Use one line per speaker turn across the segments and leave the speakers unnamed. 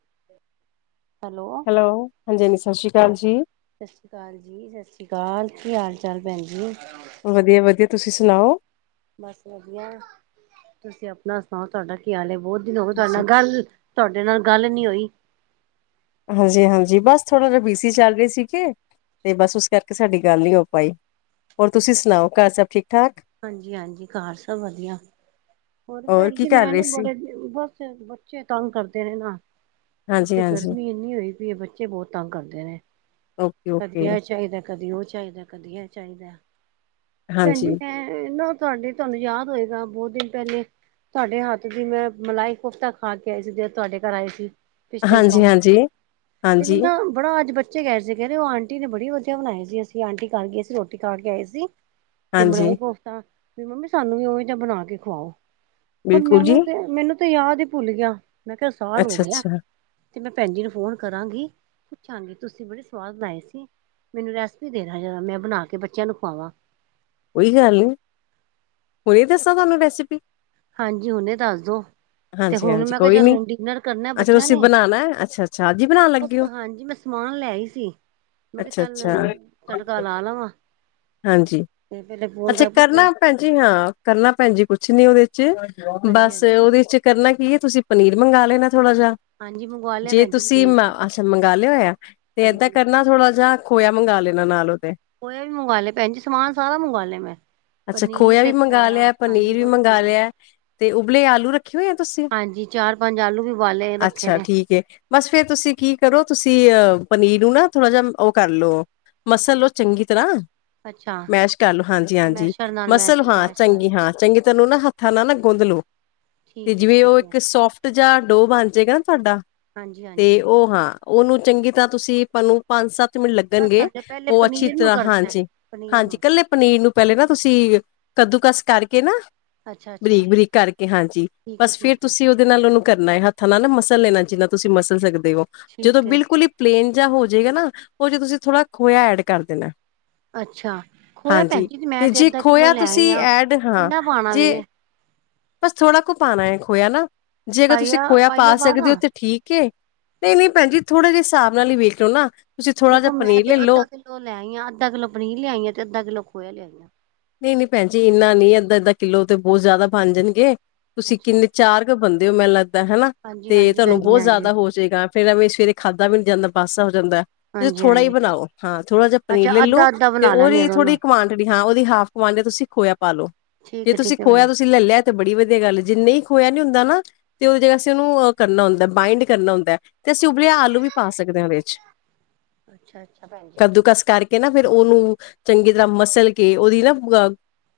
[inaudible] Hello,
ਹਾਂਜੀ ਹਾਂਜੀ ਸਤਿ ਸ਼੍ਰੀ ਅਕਾਲ ਜੀ
ਸਤਿ ਸ਼੍ਰੀ ਅਕਾਲ ਜੀ, ਸਤਿ ਸ਼੍ਰੀ ਅਕਾਲ ਕੀ ਹਾਲ ਚਾਲ ਭੈਣ ਜੀ
ਵਧੀਆ-ਵਧੀਆ ਤੁਸੀਂ ਸੁਣਾਓ
ਬਸ ਵਧੀਆ, ਤੁਸੀਂ ਆਪਣਾ ਸੁਣਾਓ ਤੁਹਾਡਾ ਕੀ ਹਾਲ ਬਹੁਤ ਦੀਨ ਤੁਹਾਡੇ ਨਾਲ ਗੱਲ, ਤੁਹਾਡੇ ਨਾਲ ਗੱਲ ਨੀ ਹੋਈ
ਹਾਂਜੀ-ਹਾਂਜੀ ਬਸ ਥੋੜ੍ਹਾ ਜ ਬੀਸੀ ਚੱਲ ਰੀ ਸੀਗੇ ਤੇ ਬਸ ਉਸ ਕਰਕੇ ਸਾਡੀ ਗੱਲ ਨੀ ਹੋ ਪਾਈ, ਹੋਰ ਤੁਸੀਂ ਸੁਣਾਓ ਘਰ ਸਭ ਠੀਕ ਠਾਕ
ਹਾਂਜੀ-ਹਾਂਜੀ, ਘਰ ਸਭ ਵਧੀਆ ਹੋਰ
ਹੋਰ
ਭੈਣ
ਕੀ
ਜੀ,
ਕਰ
ਮੈਂ
ਰਹੇ
ਨੀ
ਸੀ
ਬੜੇ ਬਸ ਬੱਚੇ ਤੰਗ ਕਰਦੇ ਨੇ ਨਾ
ਹਾਂਜੀ
ਇੱਥੇ
ਹਾਂਜੀ
ਗਰਮੀ ਇੰਨੀ ਹੋਈ ਪਈ ਹੈ, ਬੱਚੇ ਬਹੁਤ ਤੰਗ ਕਰਦੇ ਨੇ
ਓਕੇ
ਕਦੀ
ਓਕੇ
ਇਹ ਚਾਹੀਦਾ, ਕਦੀ ਉਹ ਚਾਹੀਦਾ, ਕਦੀ ਇਹ ਚਾਹੀਦਾ
ਹਾਂਜੀ
ਇਹ ਨਾ ਤੁਹਾਡੀੇ ਤੁਹਾਨੂੰ ਯਾਦ ਹੋਏਗਾ, ਬਹੁਤ ਦਿਨ ਪਹਿਲੇ ਤੁਹਾਡੇ ਹੱਥ ਦੀ ਮੈਂ ਮਲਾਈ ਕੋਫਤਾ ਖਾ ਕੇ ਆਈ ਸੀ, ਜਦੋ ਤੁਹਾਡੇ ਘਰ ਆਏ ਸੀ। ਪਿਛਲੇ
ਹਾਂਜੀ
ਸਾਲ,
ਹਾਂਜੀ
ਤੇ
ਹਾਂਜੀ
ਬੰਦਾ ਬੜਾ, ਅੱਜ ਬੱਚੇ ਬੱਚੇ ਕਹਿ ਸੀ, ਔਹ ਆਂਟੀ ਨੇ ਬੜੀ ਵਧੀਆ ਬਣਾਈ ਸੀ, ਅਸੀਂ ਆਂਟੀ ਕਰ ਗਏ ਅ ਸੀਂ, ਰੋਟੀ ਖਾ ਕੇ ਆਏ ਸੀ। ਤੇ ਮਲਾਈ
ਹਾਂਜੀ
ਕੋਫਤਾ, ਵੀ ਮੰਮੀ ਸਾਨੂੰ ਵੀ ਔਵੇ ਜਿਯਾ ਬਣਾ ਕੇ ਖਵਾਔ, ਹੁਣ
ਬਿਲਕੁਲ
ਮੈਨੂੰ
ਜੀ
ਤੇ ਮੈਨੂੰ ਤੇ ਯਾਦ ਹੀ ਭੁੱਲ ਗਿਆ, ਮੈਂ ਕਿਹਾ ਸਾਲ ਹੋ
ਅੱਛਾ
ਗਿਆ
ਅੱਛਾ
ਤੇ ਮੈਂ ਭੈਣ ਜੀ ਨੂੰ ਫੋਨ ਕਰਾਂਗੀ ਪੁੱਛਾਂਗੀ, ਤੁਸੀਂ ਬੜੇ ਸਵਾਦ ਬਣਾਏ ਸੀ ਮੈਨੂੰ ਰੈਸਪੀ ਦੇਣਾ ਜ਼ਰਾ, ਮੈਂ ਬਣਾ ਕੇ ਬੱਚਿਆਂ ਨੂੰ ਖੁਵਾਵਾਂ
ਕੋਈ ਗੱਲ ਨਹੀਂ, ਹੁਣ ਦੱਸਾਂ ਤੁਹਾਨੂੰ ਰੈਸਪੀ
ਹਾਂਜੀ, ਹੁਣੇ ਦੱਸ ਦੋ ਤੇ
ਹਾਂਜੀ
ਹੁਣ
ਹਾਂਜੀ
ਮੈਂ ਕਿਹਾ
ਕੋਈ
ਚੱਲ
ਨੀ
ਹੁਣ ਡਿਨਰ ਕਰਨਾ
ਅੱਛਾ
ਬੱਚਿਆਂ
ਤੁਸੀਂ
ਨੇ,
ਬਣਾਉਣਾ ਹੈ ਅੱਛਾ ਅੱਛਾ ਅੱਜ ਹੀ ਬਣਾਉਣ ਲੱਗੇ ਹੋ
ਹਾਂਜੀ ਮੈਂ ਸਮਾਨ ਲੈ ਆਈ ਸੀ, ਮੈਂ ਤੇ
ਅੱਛਾ
ਚੱਲ
ਅੱਛਾ
ਤੜਕਾ ਲਾ ਲਵਾਂ
ਹਾਂਜੀ
ਤੇ ਪਹਿਲੇ ਫੋਨ
ਅੱਛਾ
ਕਰ ਪੁੱਛਣਾ
ਕਰਨਾ ਭੈਣ ਜੀ ਹਾਂ ਕਰਨਾ ਭੈਣ ਜੀ, ਕੁਛ ਨੀ ਉਹਦੇ
ਹਾਂਜੀ
ਬਸ
ਹਾਂਜੀ
ਉਹਦੇ ਚ ਕਰਨਾ ਕੀ ਹੈ, ਤੁਸੀਂ ਪਨੀਰ ਮੰਗਵਾ ਲੈਣਾ ਥੋੜਾ ਜਹਾ,
ਹਾਂਜੀ ਮੰਗਵਾ ਲਿਆ
ਜੇ
ਭੈਣ ਜੀ
ਤੁਸੀਂ
ਪਨੀਰ ਤੇ
ਅੱਛਾ ਮੰਗ ਲਿਆ, ਤੇ ਏਦਾਂ
ਹਾਂਜੀ
ਕਰਨਾ ਥੋੜਾ ਜ ਖੋਇਆ ਮੰਗਵਾ ਲੈਣਾ ਨਾਲ ਉਹਦੇ
ਖੋਇਆ ਵੀ ਮੰਗਵਾ ਲੇਯਾ ਭੈਣ ਜੀ, ਸਮਾਨ ਸਾਰਾ ਮੰਗਵਾ ਲਏ ਮੈਂ
ਅੱਛਾ
ਪਨੀਰ
ਖੋਇਆ
ਤੇ
ਵੀ ਮੰਗਵਾ ਲਿਆ,
ਹਾਂਜੀ
ਪਨੀਰ ਵੀ
ਦੋਨੋ
ਮੰਗਵਾ
ਚੀਜ਼ਾਂ
ਲਿਆ, ਤੇ ਉਬਲੇ ਆਲੂ ਰੱਖਿਓ ਤੁਸੀਂ,
ਹਾਂਜੀ ਚਾਰ ਪੰਜ ਆਲੂ ਵੀ ਉਬਾਲੇ ਰੱਖੇ
ਅੱਛਾ
ਨੇ
ਠੀਕ ਹੈ, ਬਸ ਫੇਰ ਤੁਸੀਂ ਕੀ ਕਰੋ ਤੁਸੀਂ ਅ ਪਨੀਰ ਨੂੰ ਨਾ ਥੋੜਾ ਜਿਯਾ ਔ ਕਰ ਲੋ, ਮਸਲ ਲੋ ਚੰਗੀ ਤਰ੍ਹਾਂ
ਅੱਛਾ
ਮੈਸ਼ ਕਰ ਲੋ, ਹਾਂਜੀ ਹਾਂਜੀ
ਮੈਸ਼ਰ ਨਾਲ
ਮਸਲ
ਮੈਚ
ਹਾਂ
ਮੈਸ਼ ਕਰ
ਚੰਗੀ
ਲਏ
ਹਾਂ ਚੰਗੀ ਤੈਨੂੰ ਨਾ ਹੱ ਹੱਥਾਂ ਨਾਲ ਨਾ ਗੁੰਦ ਲੋ, ਤੇ
ਠੀਕ ਹੈ
ਜਿਵੇਂ
ਠੀਕ
ਔਹ
ਹੈ
ਇੱਕ ਸੋਫਟ ਜਹਾ ਡੋ ਬਣ ਜਾਗਾ ਨਾ ਤੁਹਾਡਾ
ਹਾਂਜੀ
ਤੇ
ਹਾਂਜੀ
ਔਹ, ਹਾਂ ਔਹ ਨੂੰ ਚੰਗੀ ਤਰ੍ਹਾਂ ਤੁਸੀਂ ਆਪ ਨੂੰ ਪੰਜ ਸੱਤ ਮਨ
ਬਸ
ਲੱਗਣਗੇ
ਹਲੇ ਪਹਿਲੇ
ਉਹ ਅੱਛੀ
ਪਨੀਰ ਨੂੰ
ਤਰ੍ਹਾਂ
ਕਰਨਾ ਹੈ,
ਹਾਂਜੀ
ਪਨੀਰ
ਹਾਂਜੀ
ਨੂੰ
ਇਕੱਲੇ ਪਨੀਰ ਨੂੰ ਪਹਿਲੇ ਨਾ ਤੁਸੀਂ ਕੱਦੂ ਕਸ ਕਰਕੇ ਨਾ
ਅੱਛਾ ਅੱਛਾ
ਬਰੀਕ ਬਰੀਕ ਕਰਕੇ ਹਾਂਜੀ
ਠੀਕ ਹੈ
ਬਸ ਫੇਰ
ਠੀਕ ਹੈ
ਤੁਸੀਂ ਉਹਦੇ ਨਾਲ ਉਹਨੂੰ ਕਰਨਾਏ ਹੱਥਾਂ ਨਾਲ ਨਾ ਮਸਲ ਲੈਣਾ ਜਿੰਨਾ ਤੁਸੀਂ ਮਸਲ ਸਕਦੇ ਦੇੋ ਜਦੋਂ
ਠੀਕ ਹੈ
ਬਿਲਕੁਲ ਹੀ ਪਲੇਨ ਜਿਹਾ ਹੋ ਜਾਏਗਾ ਨਾ ਉਹ ਚ ਤੁਸੀਂ ਥੋੜ੍ਹਾ ਖੋਇਆ ਐਡ ਕਰ ਦੇਣਾ
ਅੱਛਾ ਖੋਇਆ ਭੈਣ
ਹਾਂਜੀ
ਜੀ ਮੈਂ
ਤੇ ਜੇ
ਅੱਧਾ ਕਿੱਲੋ
ਖੋਇਆ
ਲੈ ਆਈ
ਤੁਸੀਂ
ਆ
ਐਡ ਹਾਂ
ਕਿੰਨਾ ਪਾਣਾ ਵੇ
ਜੇ ਬਸ ਥੋੜ੍ਹਾ ਕੁ ਪਾਉਣਾ ਹੈ ਖੋਇਆ ਨਾ ਜੇ ਅਗਰ ਤੁਸੀਂ
ਪਾਈਆ
ਖੋਇਆ
ਪਾਈਆ
ਪਾ ਸਕਦੇ
ਦਾ
ਹੋ ਤਾਂ ਠੀਕ ਹੈ ਨਹੀਂ ਨਹੀਂ ਭੈਣ ਜੀ ਥੋੜ੍ਹਾ ਜਿਹੇ ਹਿਸਾਬ ਨਾਲ ਹੀ ਵੇਖ ਲੋ ਨਾ ਥੋੜਾ
ਦੇਖੋ
ਜਿਹਾ
ਮੈਂ
ਪਨੀਰ
ਤੇ
ਲੈ
ਅੱਧਾ
ਲੋ
ਕਿੱਲੋ ਲੈਈ ਆ ਅੱਧਾ ਕਿੱਲੋ ਪਨੀਰ ਲਿਆਈ ਆ ਤੇ ਅੱਧਾ ਕਿੱਲੋ ਖੋਇਆ ਲਿਆਈਾਂ
ਨਹੀਂ ਨਹੀਂ ਭੈਣ ਜੀ ਇੰਨਾ ਨ ਅੱਧਾ ਅੱਧਾਂ ਕਿੱਲੋ ਤੇ ਬਹੁਤ ਜ਼ਿਆਦਾ ਬਣ ਜਾਣਗੇ ਤੁਸੀਂ
ਅੱਛਾ
ਕਿੰਨੇ ਚਾਰ ਕੁ ਬੰਦੇ ਹੋ ਮੈਨੂੰ ਲੱਗਦਾ ਹਨਾ
ਹਾਂਜੀ
ਤੇ
ਹਾਂਜੀ ਭੈਣ
ਤੁਹਾਨੂੰ
ਜੀ
ਬਹੁਤ
ਹਾਂਜੀ
ਜ਼ਿਆਦਾ ਹੋ ਜਾਏਗਾ ਫੇਿਰਵੇ ਖਾਧਾ ਵੀੀ ਜਾਂਦਾ ਪਾਸਾ ਜਾਂਦਾ ਤੁਸੀਂ
ਹਾਂਜੀ
ਥੋੜਾ ਹੀ
ਹਾਂਜੀ
ਬਣਾਓ ਹਾਂ ਥੋੜਾ ਜਿਹਾ
ਅੱਛਾ
ਪਨੀਰ
ਅੱਧਾ
ਲੈਲੋ
ਅੱਧਾ
ਤੇ
ਬਣਾ ਲੈਣੇ ਆ
ਉਹਦੀ
ਦੋਨੋਂ
ਥੋੜ੍ਹੀ ਕਵਾਂਟਿਟੀ ਹਾਂ ਉਹਦੀ ਹਾਫ਼ ਕਮੇ ਤੁਸੀਂ ਖੋਇਆ ਪਾ ਲੋ
ਠੀਕ
ਜੇ
ਹੈ
ਤੁਸੀਂ
ਠੀਕ ਹੈ ਭੈਣ
ਖੋਇਆ
ਜੀ
ਤੁਸੀਂ ਲੈ ਲਿਆ ਤੇ ਬੜੀ ਵਧੀਆ ਗੱਲ ਜਿੰ ਨਹੀਂ ਖਇਆ ਨਹੀਂ ਹੁੰ ਨਾ ਤੇ ਉਹ੍ਹਾ ਉਹਨੂੰ ਕਰਨਾ ਹੁੰਦਾ ਬਾਈੰਡ ਕਰਨਾ ਹੁੰਦਾ ਤੇ ਅਸੀਂ ਉਬਲੇਿਆ ਆਲੂ ਵੀ ਪਾ ਸਕਦੇ ਹਾਂ ਉਹਦੇ ਵਿੱਚ
ਅੱਛਾ ਅੱਛਾ ਭੈਣ ਜ
ਕਰਕੇ ਨਾ ਫ਼ਿਰ ਉਹਨੂੰ ਚੰਗੀ ਤਰ੍ਹਾਂ ਮਸਲ ਕੇ ਉਹਦੀ ਨਾ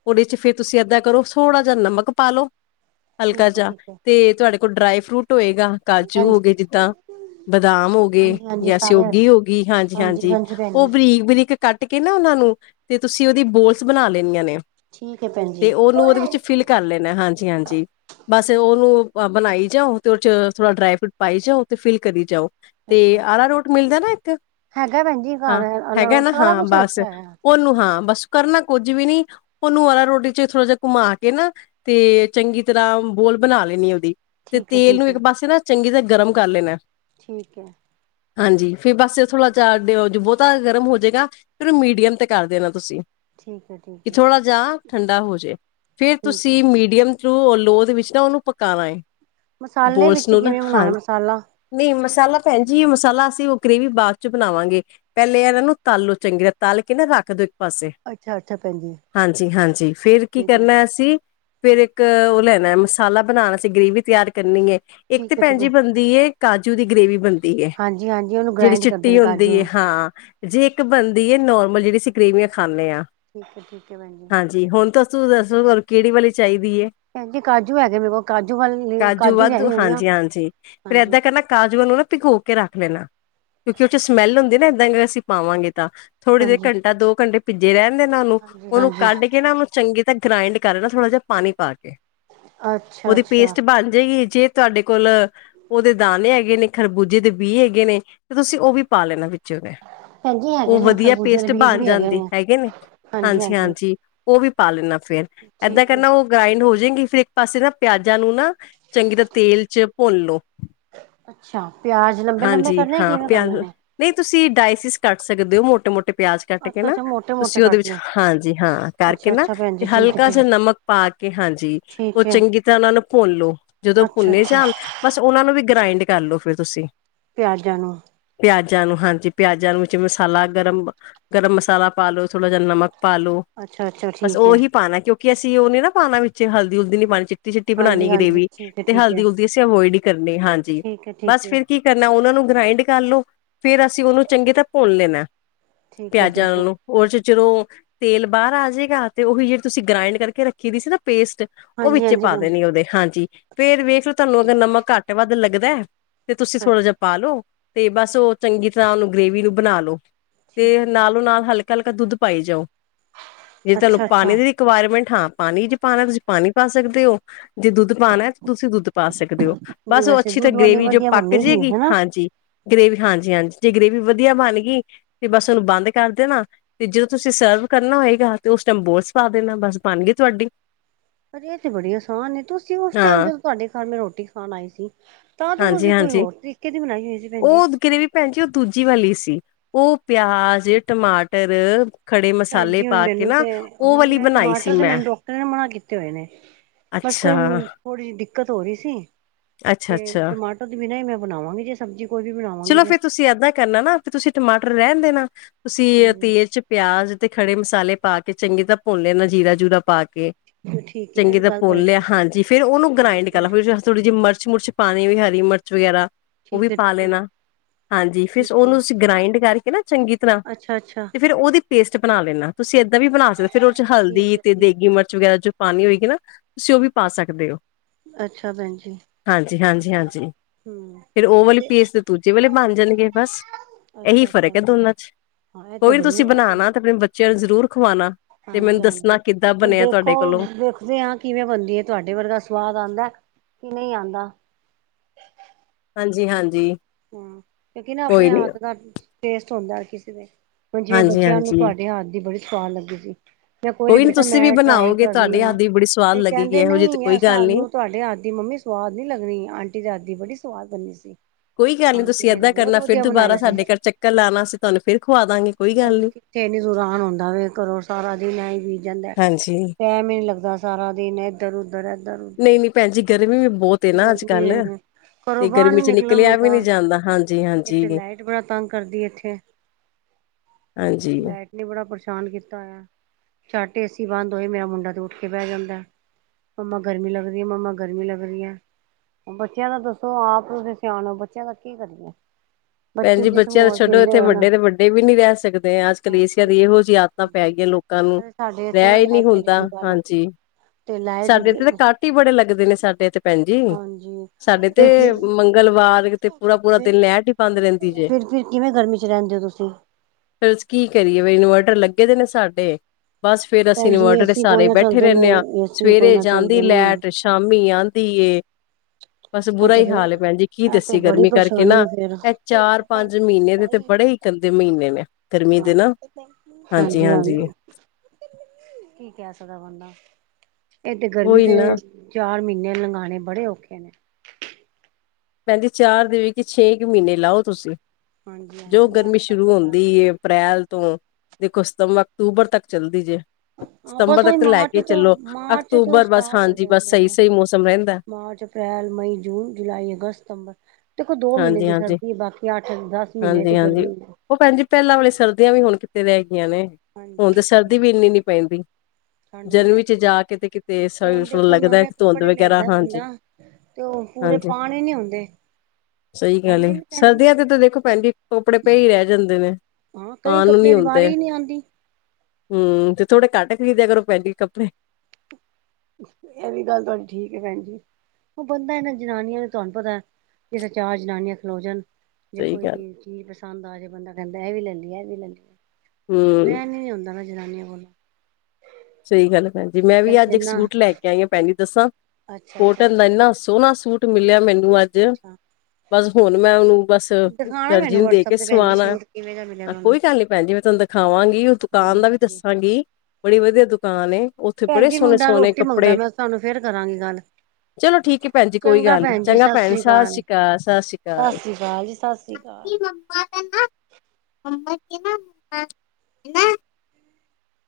ਉਹਦੇ ਚ ਫੇਿਰ ਤੁਸੀਂ ਇਏਦਾਂ ਕਰੋ ਥੋੜ੍ਹਾ ਜਿ ਨਮਕ ਪਾ ਲੋੋ
ਠੀਕ
ਹਲਕਾ
ਹੈ
ਚਾਹ
ਠੀਕ ਹੈ
ਤੇ ਤੁਹਾਡੇ ਕੋਲ ਡਰਾਈ ਫਰੂਟ ਹੋਏਗਾ ਕਾਜੂ ਹੋ
ਹਾਂਜੀ
ਗਏ ਜਿੱਦਾਂ ਬਦਾਮ ਹੋ ਗਏ
ਹਾਂਜੀ ਹਾਂਜੀ
ਜਾਂ
ਸਾਰੇ
ਸਿਓਗੀ ਹੋ ਗਈ ਹਾਂਜੀ ਹਾਂਜੀ ਉਹ ਬਰੀਕ ਬਰੀਕ ਕੱਟ ਕੇ ਨਾ ਤੁਹਾਨੂੰ ਤੇ ਤੁਸੀਂ ਉਹਦੀ ਬੋਲਸ ਬਣਾ ਲੈਣੀਆਂ ਨੇ
ਠੀਕ ਹੈ ਭੈਣ ਜੀ
ਤੇ ਉਹਨੂੰ ਉਹਦੇ ਵਿੱਚ ਫਿਲ ਕਰ ਲੈਣਾ ਹਾਂਜੀ ਹਾਂਜੀ ਬਸ ਉਹਨੂੰ ਬਣਾਈ ਜਾਓ ਅਤੇ ਉਹਦੇ 'ਚ ਥੋੜ੍ਹਾ ਡਰਾਈ ਫਰੂਟ ਪਾਈ ਜਾਓ, ਤੇ ਫਿਲ ਕਰੀ ਜਾਓ ਤੇ
ਅੱਛਾ
ਆਲਾ ਰੋਟ ਮਿਲਦਾ ਨਾ ਇੱਕ
ਹੈਗਾ ਭੈਣ ਜੀ
ਹਾਂ
ਘਰ
ਹੈਗਾ
ਅਰਾਰੋਟ
ਨਾ।
ਸਾਰਾ
ਹਾਂ!
ਕੁਛ
ਬਸ
ਰੱਖਿਆ ਹੋਇਆ
ਉਹਨੂੰ ਹਾਂ ਬਸ ਕਰਨਾ ਕੁਝ ਜਿਵੇ ਨੀ। ਉਹਨੂੰ ਨਾ ਆਰਾਰੋਤ ਚ ਥੋੜਾ ਜਿਹਾ ਘੁੰਮਾ ਕੇ ਨਾ ਤੇ ਚੰਗੀ ਤਰ੍ਹਾਂ ਬੋਲ ਬਣਾ ਲੈਣੀ ਉਹਦੀ। ਤੇ
ਠੀਕ ਹੈ
ਤੇਲ ਨੂੰ
ਠੀਕ
ਇੱਕ
ਹੈ
ਪਾਸੇ ਨਾ ਚੰਗੀ ਤਰ੍ਹਾਂ ਗਰਮ ਕਰ ਲੈਣਾ।
ਠੀਕ ਹੈ
ਹਾਂਜੀ! ਫਿਰ ਬਸ ਥੋੜ੍ਹਾ ਜਿਹਾ ਬਹੁਤਾ ਗਰਮ ਹੋ ਜਾਏਗਾ। ਫਿਰ ਮੀਡੀਅਮ ਤੇ ਕਰ ਦੇਣਾ ਤੁਸੀਂ।
ਠੀਕ ਹੈ ਠੀਕ
ਕਿ
ਹੈ
ਥੋੜ੍ਹਾ ਜਿਹਾ ਠੰਡਾ ਹੋ ਜਾਏ। ਫੇਿਰ
ਠੀਕ ਹੈ
ਤੁਸੀਂ ਮੀਡੀਅਮ ਲੋ ਦੇ ਵਿੱਚ ਨਾ ਉਹਨੂੰ ਪਕਾਣਾ ਏ।
ਮਸਾਲੇ
ਬੋਲਸ
ਵਿੱਚ
ਨੂੰ ਨਾ।
ਕਿਵੇਂ ਬਣਾਉਣਾ
ਹਾਂਜੀ!
ਮਸਾਲਾ
ਨਹੀਂ ਮਸਾਲਾ ਭੈਣਜੀ। ਮਸਾਲਾ ਅਸੀਂ ਉਹ ਗ੍ਰੇਵੀ ਬਾਅਦ ਚ ਬਣਾਵਾਂਗੇ। ਪਹਿਲੇ ਇਹਨਾਂ ਨੂੰ ਤਾਲ ਲੋ ਚੰਗੀ ਤਰ੍ਹਾਂ। ਤਾਲ ਕੇ ਨਾ ਰੱਖ ਦੋ ਇੱਕ ਪਾਸੇ।
ਅੱਛਾ ਅੱਛਾ ਭੈਣ ਜੀ
ਹਾਂਜੀ! ਹਾਂਜੀ! ਫੇਰ ਕੀ
ਠੀਕ ਹੈ
ਕਰਨਾ ਅਸੀਂ ਫੇਿਰ? ਇੱਕ ਉਹ ਲੈਣਾ ਮਸਾਲਾ ਬਣਾਣਾ ਸੀ। ਗ੍ਰੇਵੀ ਤਿਆਰ ਕਰਨੀ ਏ। ਇੱਕ ਤੇ
ਠੀਕ ਹੈ
ਭੈਣ
ਠੀਕ ਹੈ
ਜੀ ਬਣਦੀ ਏ! ਕਾਜੂ ਦੀ ਗ੍ਰੇਵੀ ਬਣਦੀ ਏ।
ਹਾਂਜੀ ਹਾਂਜੀ ਉਹਨੂੰ
ਜਿਹੜੀ
ਗ੍ਰਾਇੰਡ ਕਰਦੇ
ਚਿੱਟੀ
ਨੇ ਕਾਜੂ
ਹੁੰਦੀ ਹੈ।
ਨੂੰ
ਹਾਂ! ਜੇ ਇੱਕ ਬਣਦੀ ਹੈ ਨੋਰਮਲ। ਜਿਹੜੀ ਅਸੀ ਕਰੇਮੀਆਂ ਖਾਂਦੇ ਹਾਂ।
ਠੀਕ ਹੈ! ਠੀਕ ਹੈ! ਭੈਣ ਜੀ।
ਤੂੰ ਦੱਸੋ! ਕਰ ਕਿਹੜੀ ਵਾਲੀ ਚਾਹੀਦੀ ਏ?
ਭੈਣ ਜੀ ਕਾਜੂ ਹੈਗੇ ਮੇਰੇ ਕੋਲ ਕਾਜੂ ਵਾਲੇ
ਕਾਜੂ ਵਾਧੂ।
ਲਿਆਈ ਹੋਈ ਆ
ਹਾਂਜੀ! ਹਾਂਜੀ! ਫੇਰ
ਹਾਂਜੀ
ਏਦਾਂ ਕਰਨਾ ਕਾਜੂਆਂ ਨੂੰ ਨਾ ਭਿਗੋ ਕੇ ਰੱਖ ਲੈਣਾ। ਕਿਉਂਕਿ ਉਹ ਚੇ ਸਮੈਲ ਹੁੰਦੀ ਨਾ। ਇਏਦਾਂ ਅਸੀਂ ਪਾਵਾਂਗੇ। ਥੋੜੀ ਦੇਰ
ਹਾਂਜੀ
ਘੰਟਾ ਦੋ ਘੰਟੇ ਭਿੱਜੇ ਰਹਿੰਦੇ ਨਾ ਉਹਨੂੰ।
ਹਾਂਜੀ
ਉਹਨੂੰ
ਹਾਂਜੀ
ਕੱਢ ਕੇ ਨਾ ਉਹਨੂੰ ਚੰਗੇ ਤਾਂ ਗ੍ਰਾਇੰਡ ਕਰ ਕੇ ਨਾ ਥੋੜਾ ਜਹਾ ਪਾਣੀ ਪਾ ਕੇ
ਅੱਛਾ
ਉਹਦੀ
ਅੱਛਾ
ਪੇਸਟ ਬਣ ਜਾਏਗੀ। ਜੇ ਤੁਹਾਡੇ ਕੋਲ ਉਹਦੇ ਦਾਣੇ ਹੈਗੇ ਨੇ। ਖਰਬੂਜੇ ਦੇ ਬੀ ਹੈਗੇ ਨੇ। ਤੇ ਤੁਸੀਂ ਉਹ ਵੀ ਪਾ ਲੈਣਾ ਵਿੱਚ।
ਭੈਣ ਜੀ ਹੈਗੇ
ਉਹ
ਨੇ
ਵਧੀਆ
ਖਰਬੂਜੇ ਦੇ
ਪੇਸਟ
ਬੀਜ
ਬਣ
ਵੀ
ਜਾਂਦੀ। ਹੈਗੇ ਨੇ? ਹਾਂਜੀ! ਹਾਂਜੀ! ਉਹ ਵੀ ਪਾ ਲੈਣਾ। ਫੇਰ ਏਦਾਂ
ਠੀਕ ਹੈ
ਕਰਨਾ ਉਹ ਗ੍ਰਾਇੰਡ ਹੋ ਗੀ। ਫਿਰ ਇੱਕ ਪਾਸੇ ਨਾ ਪਿਆਜਾਂ ਨੂੰ ਨਾ ਚੰਗੀ ਤਰ੍ਹਾਂ ਤੇਲ ਚ ਭੁੰਨ ਲਓ।
ਅੱਛਾ ਪਿਆਜ ਲੰਬੇ ਲੰਬੇ
ਹਾਂਜੀ!
ਕਰਨੇ
ਹਾਂ,
ਕਿਵੇਂ
ਪਿਆ
ਕਰਨੇ ਨੇ
ਨਹੀਂ ਤੁਸੀਂ ਡਾਇਸਿਸ ਕੱਟ ਸਕਦੇ ਹੋ। ਮੋਟੇ ਮੋਟੇ ਪਿਆਜ ਕੱਟ ਕੇ
ਅੱਛਾ
ਨਾ
ਅੱਛਾ ਮੋਟੇ ਮੋਟੇ
ਤੁਸੀਂ ਉਹਦੇ ਵਿੱਚ।
ਕੱਟਣੇ
ਹਾਂਜੀ! ਹਾਂ, ਕਰਕੇ
ਅੱਛਾ
ਨਾ
ਅੱਛਾ ਭੈਣ
ਤੇ
ਜੀ ਠੀਕ
ਹਲਕਾ ਜਿਹਾ
ਠੀਕ
ਨਮਕ ਪਾ ਕੇ। ਹਾਂਜੀ! ਉਹ
ਠੀਕ ਹੈ
ਚੰਗੀ ਤਰ੍ਹਾਂ ਉਹਨਾਂ ਨੂੰ ਭੁੰਨ ਲੋ। ਜਦੋਂ
ਅੱਛਾ
ਭੁੰਨੇ
ਅੱਛਾ
ਜਾਨ ਬਸ ਉਹਨਾਂ ਨੂੰ ਵੀ ਗ੍ਰਾਇੰਡ ਕਰ ਲੋ ਫਿਰ ਤੁਸੀਂ
ਪਿਆਜਾਂ ਨੂੰ
ਪਿਆਜਾਂ ਨੂੰ। ਹਾਂਜੀ ਪਿਆਜਾਂ ਨੂੰ। ਵਿੱਚ ਮਸਾਲਾ, ਗਰਮ ਮਸਾਲਾ ਪਾ ਲੋਓ। ਥੋੜਾ ਜ ਨਮਕ ਪਾ ਲੋ।
ਅੱਛਾ ਅੱਛਾ
ਬਸ
ਠੀਕ ਹੈ
ਉਹੀ ਪਾਨੇ ਕਿਉਂਕਿ ਅਸੀਂ ਉਹ ਨੀ ਨਾ ਪਾਨਾ ਵਿੱਚ ਹਲਦੀ ਹੁਲਦੀ ਨੀ ਪਾਨੀ ਚਿੱ ਟੀ ਚਿੱਟੀ ਬਨਾਨੀ
ਹਾਂਜੀ ਹਾਂਜੀ
ਗਰੇਵੀ।
ਠੀਕ ਹੈ
ਤੇ
ਠੀਕ ਹੈ
ਹਲਦੀ ਹੁਲਦੀ ਅਸੀਂ ਅਵੋਇਡ- ਕਰਨੀ। ਹਾਂਜੀ
ਠੀਕ ਹੈ ਠੀਕ
ਬਸ
ਹੈ
ਫਿਰ ਕੀ ਕਰਨਾ ਉਹਨਾਂ ਨੂੰ? ਗ੍ਰਾਇੰਡ ਕਰ ਲੋ। ਫੇਰ ਅਸੀਂ ਉਹਨੂੰ ਚੰਗੀ ਤਰ ਭੁੰਨ ਲੈਨੇ।
ਠੀਕ ਹੈ! ਠੀਕ ਹੈ!
ਜਦੋਂ ਤੇਲ ਬਾਹਰ ਆ ਜਾਏਗਾ। ਤੇ ਉਹੀ ਜਿਹੜੀ ਤੁਸੀਂ ਗ੍ਰਾਇੰਡ ਕਰਕੇ ਰੱਖੀ ਦੀ ਸੀ ਨਾ ਪੇਸਟ, ਉਹ
ਹਾਂਜੀ
ਵਿੱਚ
ਹਾਂਜੀ
ਪਾ
ਭੈਣ ਜੀ
ਦੇਣੀ ਉਹਦੇ। ਹਾਂਜੀ! ਫੇਰ ਵੇਖ ਲੋ ਤੁਹਾਨੂੰ ਅਗਰ ਨਮਕ ਘੱਟ ਵੱਧ ਲੱਗੇ ਤੇ ਤੁਸੀਂ ਥੋੜ੍ਹਾ ਜਿਹਾ ਪਾਲੋ। ਤੇ ਬਸ ਉਹ ਚੰਗੀ ਤਰ੍ਹਾਂ ਉਹਨੂੰ ਗ੍ਰਰੇਵੀ ਨੂੰ ਬਨਾ ਲੋ। ਤੇ
ਠੀਕ ਹੈ
ਨਾਲੋਂ ਨਾਲ ਹਲਕਾ ਹਲਕਾ ਦੁੱਧ ਪਾਈ ਜਾਓ। ਜੇ ਤੁਹਾਨੂੰ
ਅੱਛਾ
ਪਾਨੀ
ਅੱਛਾ
ਦੀ ਰਿਕੁਆਇਰਮੈਂਟ ਹਾਂ! ਪਾਣੀ ਚੇ ਪਾਣਾ ਤੁਸੀਂ ਪਾਣੀ ਪਾ ਸਕਦੇ ਹੋ। ਜੇ ਦੁੱਧ ਪਾਨੇ ਤੁਸੀਂ ਦੁੱਧ ਪਾ ਸਕਦੇ ਹੋ।
ਨਹੀਂ
ਬਸ ਉਹ
ਵੈਸੇ
ਅੱਛੀ ਤਾਂ
ਦੁੱਧ ਵਾਲੀ
ਗ੍ਰੇਵੀ ਜੋ
ਵਧੀਆ
ਪੱਕ
ਬੰਨੇਗੀ
ਜੇਗੀ।
ਹਨਾ
ਹਾਂਜੀ! ਗਰੇਵੀ। ਹਾਂਜੀ! ਹਾਂਜੀ! ਜੇ ਗ੍ਰਰੇਵੀ ਵਧੀਆ ਬਣ ਗਈ ਤੇ ਬਸ ਉਹਨੂੰ ਬੰਦ ਕਰ ਦੇਨਾ। ਤੇ ਜਦੋਂ ਤੁਸੀਂ ਸਰਵ ਕਰਨਾ ਹੋਏਗਾ ਤੇ ਉਸ ਟਾਈਮ ਬੋਲਸ ਚ ਪਾ ਦੇਨਾ। ਬਸ ਬਨ ਗਈ ਤੁਹਾਡੀ।
ਪਰ ਇਹ ਤੇ ਬੜੀ ਆਸਾਨ ਨੇ। ਤੁਸੀਂ ਉਸ ਟਾਈਮ
ਹਾਂ।
ਜਦੋਂ ਤੁਹਾਡੇ ਘਰ ਮੈਂ ਰੋਟੀ ਖਾਨ ਆਈ ਸੀ ਤਾਂ ਤਾਂ
ਹਾਂਜੀ
ਤੁਸੀਂ ਕੋਈ ਹੋਰ ਤਰੀਕੇ ਦੀ ਬਣਾਈ ਹੋਈ ਸੀ ਭੈਨ ਜੀ।
ਗਰੇਵਈ ਭੈਨ ਜੀ ਉਹ ਦੂਜੀ ਵਾਲੀ ਸੀ। ਉਹ ਪਿਆਜ, ਟਮਾਟਰ ਖੜੇ ਮਸਾਲੇ
ਭੈਨਜੀ, ਹੁਣ
ਪਾ ਕੇ
ਮੈਨੂੰ
ਨਾ
ਤੇ!
ਉਹ ਵਾਲੀ ਬਣਾਈ ਸੀ
ਟਮਾਟਰ ਤੇ
ਮੈਂ
ਮੈਨੂੰ ਡਾਕਟਰ ਨੇ ਮਨਾ ਕੀਤੇ ਹੋਏ ਨੇ। ਬਸ
ਅੱਛਾ
ਕੋਈ ਥੋੜ੍ਹੀ ਜਿਹੀ ਦਿੱਕਤ ਹੋ ਰੀ ਸੀ।
ਅੱਛਾ
ਤੇ
ਅੱਛਾ
ਟਮਾਟਰ ਤੋਂ ਬਿਨਾਂ ਹੀ ਮੈਂ ਬਨਾਵਾਂਗੀ। ਜੇ ਸਬਜ਼ੀ ਕੋਈ ਵੀ ਬਨਾਵਾਂਗੀ ਤੇ।
ਫਿਰ ਤੁਸੀਂ ਟਮਾਟਰ ਰਹਿੰਦੇ ਨਾ। ਤੁਸੀਂ
ਹਾਂਜੀ
ਤੇਲ ਚ ਪਿਆਜ ਤੇ ਖੜੇ ਮਸਾਲੇ ਪਾ ਕੇ ਚੰਗੀ ਤਰ੍ਹਾਂ ਭੁੰਨ ਲੈਂਣਾ। ਜੀਰਾ ਜੁਰਾ ਪਾ ਕੇ
ਬਿਲਕੁਲ ਠੀਕ ਹੈ ਇਹ
ਚੰਗੀ
ਵੀ
ਤਾਂ
ਗੱਲ
ਭੁਨ ਲਿਆ।
ਤੁਹਾਡੀ
ਹਾਂਜੀ! ਫੇਿਰ ਉਹਨੂੰ ਗ੍ਰਾਇੰਡ ਕਰ ਲਿਆ। ਫਿਰ ਥੋੜ੍ਹੀ ਜਿਹੀ ਮਰਚ ਮਿਰਚ-ਮੁਰਚ ਪਾਨੀ ਵੀ ਹਰੀ ਮਿਰਚ ਵਗੈਰਾ ਉਹ ਵੀ
ਠੀਕ ਹੈ ਠੀਕ ਹੈ
ਪਾ
ਠੀਕ ਹੈ
ਲੈਣਾ। ਹਾਂਜੀ, ਫਿਰ
ਠੀਕ ਹੈ
ਉਹਨੂੰ ਅਸੀਂ ਗ੍ਰਾਇੰਡ ਕਰਕੇ ਨਾ ਚੰਗੀ ਤਰ੍ਹਾਂ
ਅੱਛਾ ਅੱਛਾ
ਤੇ ਫੇਰ ਉਹਦੀ ਪੇਸਟ ਬਣਾ ਲੈਣਾ, ਤੁਸੀਂ ਏਦਾਂ ਵੀ ਬਣਾ ਸਕਦੇ ਹੋ, ਫਿਰ ਉਹ ਚ
ਠੀਕ
ਹਲਦੀ
ਹੈ
ਤੇ
ਠੀਕ
ਦੇਗੀ ਮਿਰਚ ਵਗੈਰਾ ਜੋ ਪਾਨੀ ਹੋਏਗੀ ਨਾ, ਤੁਸੀਂ ਉਹ ਵੀ ਪਾ ਸਕਦੇ ਹੋ।
ਅੱਛਾ, ਬੈ
ਹਾਂਜੀ, ਹਾਂਜੀ, ਹਾਂਜੀ।
ਹਮ
ਫਿਰ ਉਹ ਵਾਲੇ ਪੇਸ ਦੇ ਦੂਜੇ ਵਾਲੇ ਬਣ ਜਾਨਗੇ ਬਸ। ਇਹੀ
ਅੱਛਾ
ਫ਼ਰਕ
ਅੱਛਾ
ਹੈ ਦੋਨਾਂ ਚ।
ਹਾਂ ਇਹ ਤੇ
ਕੋਈ ਨੀ
ਬੜੀ
ਤੁਸੀਂ
ਹਾਂਜੀ
ਬਨਾਨਾ, ਤੇ ਅਪਨੇ ਬੱਚਿਆਂ ਨੂੰ ਜ਼ਰੂਰ ਖਵਾਣਾ। ਤੇ ਮੈਨੂੰ ਦੱਸਨਾ
ਹਾਂਜੀ
ਕਿੱਦਾਂ
ਹੁਣ
ਬਣਿਆ
ਦੇਖੋ,
ਤੁਹਾਡੇ ਕੋਲੋਂ
ਦੇਖਦੇ ਹਾਂ ਕਿਵੇਂ ਬਨਦੀ ਏ? ਤੁਹਾਡੇ ਵਰਗਾ ਸਵਾਦ ਆਂਦੇ ਕਿ ਨਹੀਂ ਆੰ ਦਾ।
ਹਾਂਜੀ, ਹਾਂਜੀ।
ਹੂੰ, ਕਿਉਂਕਿ ਨਾ ਅਪਨੇ ਹੱਥ ਦਾ ਟੇਸਟ ਹੁੰਦਾ ਹਰ ਕਿਸੇ ਦੇ ਹੁਨ ਜਿਵੇਂ ਬੱਚਿਆਂ ਨੂੰ
ਹਾਂਜੀ-ਹਾਂਜੀ।
ਤੁਹਾਡੇ ਹੱਥ ਦੀ ਬੜੀ ਸੁਆਦ ਲੱਗੀ ਸੀ। ਮੈਂ ਕੋਈ ਨੀ ਬੇਟਾ
ਤੁਸੀਂ ਵੀ
ਮੈਂ ਟਰਾਈ
ਬਣਾਓਗੇ
ਕਰਨੀ
ਤੁਹਾਡੇ
ਆ,
ਹੱਥ ਦੀ ਬੜੀ ਸਵਾਦ
ਤੇ
ਲੱਗੇਗੀ
ਕਹਿੰਦੇ
ਇਹੋ ਜਿਹੀ ਤੇ
ਨਹੀਂ
ਕੋਈ ਗੱਲ ਨੀ।
ਸਾਨੂੰ ਤੁਹਾਡੇ ਹੱਥ ਦੀ ਮੰਮੀ ਸਵਾਦ ਨੀ ਲੱਗਨੀ, ਆਂਟੀ ਦੇ ਹੱਥ ਦੀ ਬੜੀ ਸਵਾਦ ਬਨੀ ਸੀ।
ਕੋਈ ਗੱਲ ਨਹੀਂ,
ਆਂਟੀ
ਤੁਸੀਂ
ਨੇ
ਏਦਾਂ
ਬਹੁਤ
ਕਰਨਾ ਫਿਰ
ਵਧੀਆ ਬਣਾਈ
ਦੁਬਾਰਾ
ਸੀ
ਸਾਡੇ ਘਰ ਚੱਕਰ ਲਾਨਾ, ਅਸੀਂ ਤੁਹਾਨੂੰ ਫਿਰ ਖੁਵਾ ਦਾਂਗੇ ਕੋਈ ਗੱਲ ਨੀ।
ਏਨੀ ਦੂਰ ਆਨ ਹੁੰਦਾ ਵੇ, ਘਰੋਂ ਸਾਰਾ ਦਿਨ ਏ ਵੇ ਈ ਜਾਂਦਾ,
ਹਾਂਜੀ
ਟੈਮ ਹੀ ਨੀ ਲੱਗਦਾ ਸਾਰਾ ਦਿਨ ਏਧਰ-ਉਧਰ, ਏਧਰ-ਉਧਰ।
ਨਈ-ਨਈ ਭੈਣ ਜੀ ਗਰਮੀ ਵੀ ਬਹੁਤ ਏ ਨਾ ਅੱਜ ਕੱਲ।
ਘਰੋਂ
ਤੇ
ਬਾਹਰ
ਗਰਮੀ
ਨੀ
ਚ
ਨਿਕਲਣ
ਨਿਕਲਿਆ ਵੀ ਨਹੀਂ
ਹੁੰਦਾ
ਜਾਂਦਾ। ਹਾਂਜੀ,
ਇੱਥੇ
ਹਾਂਜੀ।
ਲਾਈਟ ਬੜਾ ਤੰਗ ਕਰਦੀ ਇੱਥੇ।
ਹਾਂਜੀ
ਲਾਈਟ ਨੇ ਬੜਾ ਪਰੇ ਸ਼ਾਨ ਕੀਤਾ ਹੋਇਆ। ਚੱਟ ਏ ਸੀ ਬੰਦ ਹੋਏ ਮੇਰਾ ਮੁੰਡਾ ਤੇ ਉੱਠ ਕੇ ਬਹਿ ਜਾਂਦੇ। ਮੰਮਾ ਗਰਮੀ ਲੱਗ ਰਹੀ ਹੈ, ਮੰਮਾ ਗਰਮੀ ਲੱਗ ਰਹੀ ਹੈ। ਬੱਚਿਆਂ ਦਾ ਦੱਸੋ, ਆਪ ਤੁਸੀਂ ਸਿਆਣੋ ਬੱਚਿਆਂ ਦਾ ਕੀ ਕਰੀਏ? ਬੱਚੇ
ਭੈਣਜੀ
ਜਿਸ
ਬੱਚਿਆਂ ਤਾਂ
ਮੌਤ
ਛੱਡੋ,
ਝੱਲੇ
ਇੱਥੇ
ਹੋਏ ਨਾ
ਵੱਡੇ ਤੇ ਵੱਡੇ ਵੀ ਨੀ ਰਹਿ ਸਕਦੇ ਆ, ਅੱਜ-ਕੱਲ ਏ ਸੀ ਆ
ਹਾਂਜੀ।
ਦੀ ਇਹੋ ਜਿਹੀ ਆਦਤਾਂ ਪੈ
ਹਾਂਜੀ,
ਗਈਆਂ ਲੋਕਾਂ ਨੂੰ,
ਅਰੇ ਸਾਡੇ ਇੱਥੇ ਨਾ
ਰਹਿ ਹੀ ਨਹੀਂ
ਲਾਈਟ ਚਲੀ
ਹੁੰਦਾ,
ਗਈ ਕੱਲ
ਹਾਂਜੀ।
ਤੇ ਲਾਈਟ
ਸਾਡੇ ਇੱਥੇ ਤਾਂ ਕੱਟ ਈ ਬੜੇ ਲੱਗਦੇ ਨੇ, ਸਾਡੇ ਇਥੇ ਪੈ ਜੀ।
ਹਾਂਜੀ।
ਸਾਡੇ ਤੇ
ਫਿਰ ਕੀ
ਮੰਗਲਵਾਰ ਤੇ ਪੂਰਾ-ਪੂਰਾ
ਫਿਰ
ਦਿਨ ਲੈਟ ਬੰਦ ਰਹਿੰਦੀ ਜੇ
ਫਿਰ ਫਿਰ ਕਿਵੇਂ ਗਰਮੀ ਚ ਰਹਿੰਦੇ ਹੋ ਤੁਸੀਂ
ਫੇਰ ਕੀ ਕਰੀਏ ਵੀ ਇਨਵਰਟਰ ਲ ਲੱਗੇ ਦੇ ਨੇ ਸਾਡੇ ਬਸ ਫੇਰ ਅਸੀਂ
ਭੈਣ ਜੀ
ਇਨਵਰਟਰ
ਏਸੀ ਕੋਈ
ਸਾਰੇ
ਨਾ
ਬੈਠੇ
ਚੱਲਦੇ
ਰਹਿਨੇ ਆ,
ਨੇ ਏਸੀ ਕੋਈ
ਸਵੇਰੇ
ਨਾ
ਜਾਂਦੀ
ਚੱਲਦੇ ਨੇ।
ਲੈਟ, ਸ਼ਾਮੀ ਆਂਦੀ ਏ, ਬਸ
ਇਹ
ਬੁਰਾ
ਤੇ
ਹੀ
ਫਿਰ
ਹਾਲ ਏ ਭੈਣ ਜੀ ਕੀ
ਇਹ ਤੇ
ਦੱਸੀਏ
ਬੜੀ
ਗਰਮੀ ਕਰਕੇ
ਪਰੇਸ਼ਾਨੀ
ਨਾ
ਫੇਰ
ਇਹ ਚਾਰ-ਪੰਜ ਮਹੀਨੇ ਦੇ, ਤੇ ਬੜੇ ਹੀ ਗੰਦੇ ਮਹੀਨੇ ਨੇ। ਗਰਮੀ ਦੇ
ਹਾਂਜੀ।
ਨਾ
ਹਾਂਜੀ,
ਹਾਂਜੀ-ਹਾਂਜੀ
ਹਾਂਜੀ। ਕੀ ਕਹਿ ਸਕਦਾ ਬੰਦਾ? ਏਥੇ ਗਰਮੀ
ਉਹੀ ਨਾ
ਦੇ ਚਾਰ ਮਹੀਨੇ ਲੰਘਾਣੇ ਬੜੇ ਔਖੇ ਨੇ।
ਭੈਣਜੀ, ਚਾਰ ਦੇ ਵਿੱਚ ਛੇ ਕੁ ਮਹੀਨੇ ਲਾਓ ਤੁਸੀਂ
ਹਾਂਜੀ
ਜੋ
ਹਾਂਜੀ ਆ
ਗਰਮੀ
ਤੇ ਤੁਹਾਡੀ
ਸ਼ੁਰੂ
ਗੱਲ
ਹੁੰਦੀ ਹੈ ਅਪ੍ਰੈਲ ਤੋਂ ਦੇਖੋ ਸਤੰਮਰ-ਅਕਤੂਬਰ ਤੱਕ ਚੱਲਦੀ ਜੇ।
[inaudible] ਹਾਂ
ਸਤੰਬਰ
ਬਸ ਉਹੀ
ਤੱਕ ਲੈ
ਮਾਰਚ
ਕੇ
ਤੋਂ,
ਚਲੋ
ਮਾਰਚ ਤੋਂ
ਅਕਤੂਬਰ ਬਸ
ਸਟਾਰਟ ਹੋ
ਹਾਂਜੀ ਬਸ
ਜਾਂਦੇ ਨੇ,
ਸਹੀ-ਸਹੀ ਮੌਸਮ ਰਹਿੰਦਾ
ਮਾਰਚ, ਅਪ੍ਰੈਲ ਮਈ, ਜੂਨ, ਜੁਲਾਈ, ਅਗਸਤ, ਸਤੰਬਰ। ਦੇਖੋ ਦੋ ਮਹੀਨੇ
ਹਾਂਜੀ,
ਦੀ
ਹਾਂਜੀ।
ਸਰਦੀ ਬਾਕੀ ਅੱਠ ਦਸ ਮਹੀਨੇ
ਹਾਂਜੀ,
ਤੇ
ਹਾਂਜੀ,
ਗਰਮੀ ਹੈ
ਉਹ ਭੈਣਜੀ ਪਹਿਲਾਂ ਵਾਲੀ ਸਰਦੀਆਂ ਵੀ ਹੁਣ ਕਿਤੇ ਰਹਿ ਗੀਆਂ ਨੇ,
ਹਾਂਜੀ
ਹੁਣ ਤੇ
ਹਾਂਜੀ
ਸਰਦੀ ਵੀ ਇੰਨੀ ਨੀ ਪੈਂਦੀ।
ਠੰਡ ਨੀ
ਜਨਵੀ ਚ ਤੇ ਜਾ
ਪੈਂਦੀ
ਕਿਤੇ
ਹੁਣ ਦੇਖੋ
ਲੱਗਦਾ ਹੈ
ਨਵੇਂ
ਧੁੰਦ
ਕੱਪੜੇ
ਵਗੈਰਾ,
ਲਿਆਂਦਾ
ਹਾਂਜੀ।
ਬੰਦਾ ਤੇ ਪੂਰੇ ਪਾਣ ਹੀ ਨੀ ਹੁੰਦੇ।
ਸਹੀ ਗੱਲ ਏ,
ਠੰਡੀ ਨੀ ਪੈਂਦੀ
ਸਰਦੀਆਂ ਤੇ ਤਾਂ ਦੇਖੋ ਭੈਨਜੀ ਕੱਪੜੇ ਪਏ ਹੀ ਰਹਿ ਜਾਂਦੇ ਨੇ।
ਹਾਂ, ਕਈ
ਪਾਣ ਨੂੰ
ਕੱਪੜਿਆਂ
ਨੀ
ਦੀ
ਹੁੰਦੇ
ਵਾਰੀ ਹੀ ਨਹੀਂ ਆਂਦੀ।
ਹੂੰ, ਤੇ ਥੋੜਾ ਘੱਟ ਖ਼ਰੀਦਿਆ ਕਰੋ ਪੈਂਦੀ ਕੱਪੜੇ
ਇਹ ਵੀ ਗੱਲ ਤੁਹਾਡੀ ਠੀਕ ਹੈ, ਭੈਣ ਜੀ। ਉਹ ਬੰਦਾ ਇਹਨਾਂ ਜਨਾਨੀਆਂ ਨੂੰ ਤੁਹਾਨੂੰ ਪਤਾ ਏ, ਜਿਥੇ ਚਾਰ ਜਨਾਨੀਆਂ ਖਲੋ ਜਾਣ ਜੇ
ਸਹੀ
ਕੋਈ
ਗੱਲ
ਚੀਜ਼ ਪਸੰਦ ਆ ਜੇ ਬੰਦਾ ਕਹਿੰਦਾ ਇਹ ਵੀ ਲਲੀਏ, ਆ ਇਹ ਵੀ ਲਲੀਐ।
ਹੂੰ।
ਰਹਿਣ ਨੀ ਨ ਹੁੰਦਾ, ਨਾ ਜਨਾਨੀਆਂ ਕੋਲ
ਸਹੀ ਗੱਲ ਭੈਣ ਜੀ, ਮੈਂ ਵੀ ਅੱਜ ਇੱਕ ਸੂਟ ਲੈ ਕੇ ਆਈ ਆ ਭੈਣਜੀ, ਦੱਸਾਂ
ਅੱਛਾ ਅੱਛਾ
ਕੋਟਨ ਦਾ ਇੰਨਾ ਸੋਹਣਾ ਸੂਟ ਮਿਲਿਆ ਮੈਨੂੰ ਅੱਜ।
ਅੱਛਾ
ਬਸ ਹੁਣ ਮੈਂ ਉਹਨੂੰ, ਬਸ
ਦਿਖਾਣਾ
ਦਰਜੀ
ਮੈਨੂੰ
ਨੂੰ ਦੇ
ਵਟਸਐਪ
ਕੇ
ਤੇ ਭੈਣ ਜੀ
ਸਵਾਨਾ।
ਸੂਟ ਕਿਵੇਂ ਦਾ ਮਿਲਿਆ ਤੁਹਾਨੂੰ
ਕੋਈ ਗੱਲ ਨੀ ਭੈਣ ਜੀ ਮੈਂ ਦਿਖਾਵਾਂਗੀ, ਉਹ
ਹਾਂਜੀ
ਦੁਕਾਨ ਦਾ ਵੀ
ਹਾਂਜੀ
ਦੱਸਾਂਗੀ ਬੜੀ ਵਧੀਆ ਦੁਕਾਨ ਏ। ਉੱਥੇ
ਭੈਣ
ਬੜੇ
ਜੀ ਮੁੰਡਾ
ਸੋਹਣੇ-ਸੋਹਣੇ
ਰੋਟੀ ਮੰਗਦਾ,
ਕੱਪੜੇ
ਮੈਂ ਤੁਹਾਨੂੰ ਫੇਰ ਕਰਾਂਗੀ ਗੱਲ।
ਚਲੋ ਠੀਕ ਹੈ ਭੈਣ ਜੀ, ਕੋਈ
ਚੰਗਾ
ਗੱਲ ਨੀ,
ਜੀ
ਚੰਗਾ
ਸਤਿ
ਭੈਣ,
ਸ੍ਰੀ
ਸਸ੍ਰੀ ਅਕਾਲ, ਸਸ੍ਰੀ
ਸਤਿ
ਅਕਾਲ।
ਸ੍ਰੀ ਅਕਾਲ ਜੀ ਸਤਿ ਸ੍ਰੀ
ਕੀ
ਅਕਾਲ
ਮੰਮਾ ਨੇ ਨਾ, ਮੰਮਾ ਕੀ ਨਾ, ਨਾ